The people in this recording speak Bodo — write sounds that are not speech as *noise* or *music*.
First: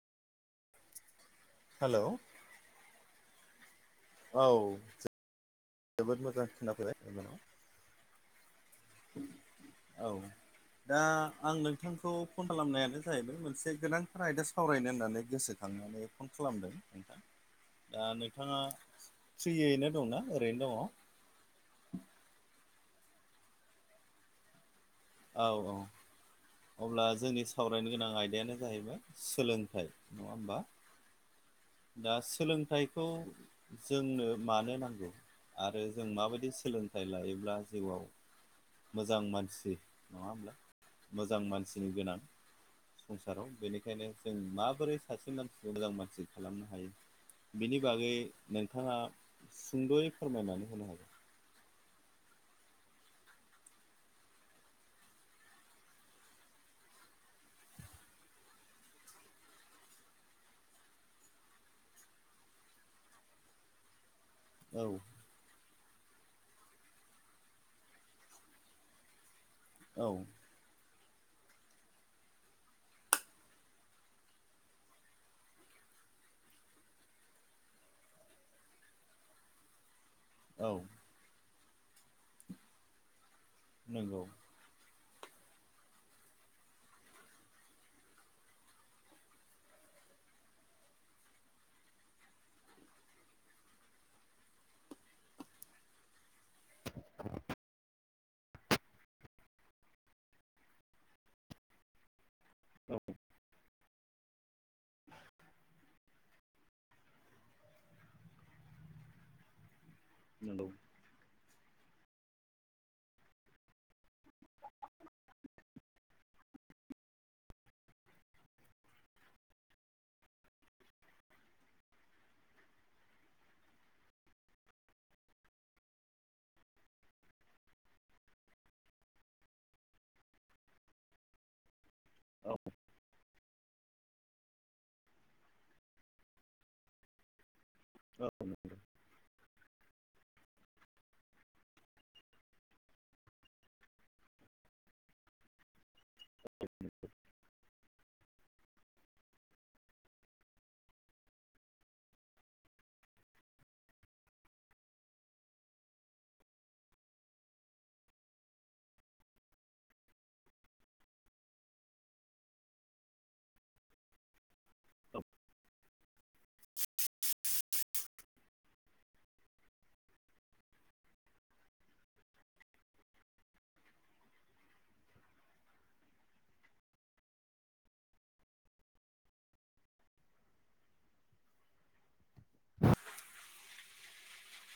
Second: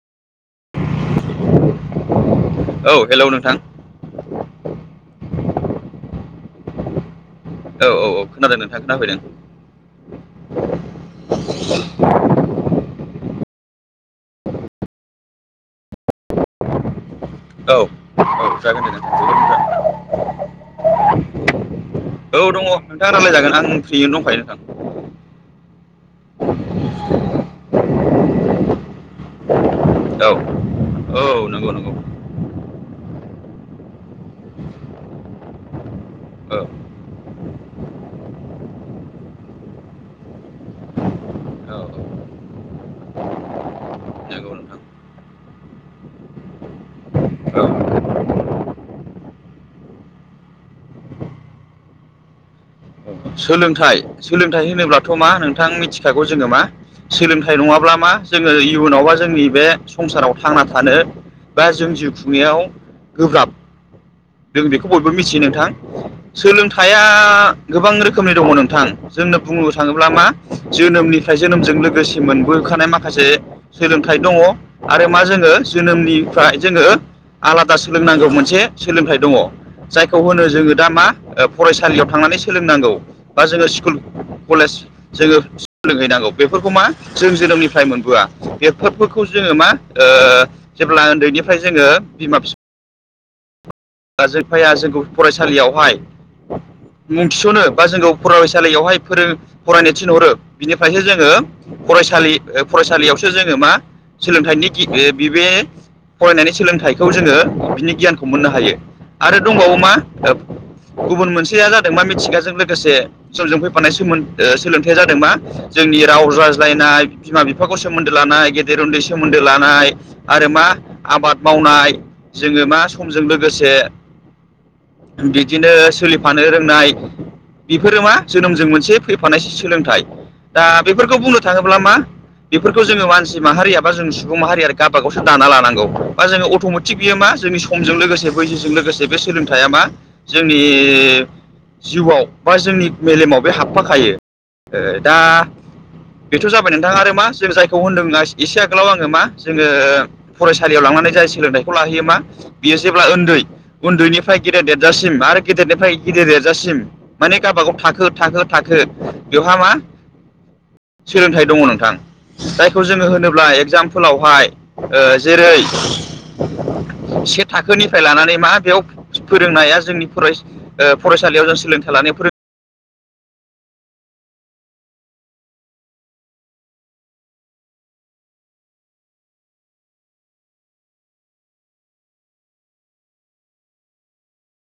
*inaudible* हेलौ औ हेलौ नोंथां। औ। जोबोद मोजां खोना फैदों एबाराव। औ औ औ खोनादों नोंथां खोनाफैदों। औ। दा आं नोंथांखौ फन खालामनायानो जाहैबाय मोनसे गोनांथार आयदा सावरायनो होननानै गोसो। थांनानै फन खालामदों नोंथां। औ दा नोंथाङा जागोन दे नोंथां फ्रियैनो दंना ओरैनो दङ। औ दङ नोंथाङा रायज्लाय जागोन आं फ्रियैनो दंखायो नोंथां। औ औ अब्ला जोंनि सावरायनो गोनां आयदायानो जाहैबाय सोलोंथाइ। नङा औ होमबा औ नंगौ नंगौ दा सोलोंथाइ। खौ जोंनो मानो नांगौ आरो जों माबायदि औ सोलों सोलोंथाइ लायोब्ला जिउआव मोजां मानसि नङा होमब्ला मोजां औ मानसिनि गोनां। संसाराव बेनिखायनो जों नंगौ नोंथां माबोरै सासे मानसि मोजां मानसि खालामनो हायो। औ बेनि बागै नोंथाङा सुंद'यै फोरमायनानै होनो हागोन। औ सोलोंथाइ सोलोंथाइ होनोब्लाथ' मा नोंथां मिथिखागौ जोङो मा सोलोंथाइ नङाब्ला मा जोङो इयुनाव बा जोंनि बे संसाराव थांना थानो बा जों जिउ खुंनायाव गोब्राब। जों बेखौ बयबो औ मिथियो नोंथां सोलोंथाइया गोबां रोखोमनि दङ नोंथां। जोंनो बुंनो थाङोब्ला औ मा जोनोमनिफ्राय जोनोमजों लोगोसे मोनबोखानाय माखासे सोलोंथाइ दङ आरो मा जोङो जोनोमनिफ्राय जोङो आलादा सोलोंनांगौ मोनसे सोलोंथाइ दङ जायखौ होनो औ जोङो दा मा फरायसालियाव थांनानै सोलोंनांगौ बा जोङो स्कुल नंगौ कलेज जोङो। सोलोंहैनांगौ बेफोरखौ मा जों जोनोमनिफ्राय मोनबोआ बेफोरखौ जोङो मा? ओ जेब्ला उन्दैनिफ्राय जोङो बिमा-बिफा *unintelligible* जायफाया जोंखौ फरायसालियावहाय मुं थिस'नो बा जोंखौ फरायसालियावहाय फोरों फरायनो थिनहरो बिनिफ्रायसो जोङो फरायसालि, फरायसालियावसो जोङो मा? सोलोंथाइनि *unintelligible* बिबे फरायनायनि सोलोंथाइखौ जोङो बिनि गियानखौ मोननो हायो। आरो दंबावो मा नंगौ *unintelligible* गुबुन मोनसेया जादों मा मिथिगाजों लोगोसे समजों फैफानाय सोमोन्द सोलोंथाइया जादों मा जोंनि राव रायज्लायनाय बिमा-बिफाखौ सोमोन्दो लानाय, गेदेर-उन्दै सोमोन्दो लानाय आरो मा आबाद मावनाय। जोङो मा समजों लोगोसे। बिदिनो सोलिफानो रोंनाय, बेफोरो मा जोनोमजों मोनसे फैफानाय सोलोंथाइ, दा बेफोरखौ बुंनो थाङोब्ला मा? औ बेफोरखौ जोङो मानसि माहारियाबा जों सुबुं माहारिया गाबागावसो दाना लानांगौ बा जोङो अट'मेटिक बियो मा जोंनि, समजों औ लोगोसे बैसोजों नंगौ औ लोगोसे बे सोलोंथाइया मा जोंनि जिउआव बा जोंनि मेलेमाव बे हाबफाखायो। ओ दा बेथ' जाबाय नोंथाङा आरो मा जों जायखौ होनदों एसे आगोलाव आङो मा जोङो फरायसालियाव लांनानै जाय सोलोंथाइखौ लाहैयो मा बियो जेब्ला उन्दै उन्दैनिफ्राय गेदेर देरजासिम आरो गेदेरनिफ्राय गिदिर देरजासिम, माने गावबागाव थाखो-थाखो-थाखो बेवहा मा? सोलोंथाइ दङ नोंथां। जायखौ जोङो होनोब्ला एगजामपोलावहाय जेरै, से थाख निफ्राय लानानै मा बेयाव फोरोंनाया जोंनि फरायस- फरायसालियाव जों सोलोंथाइ लानायाव फोरों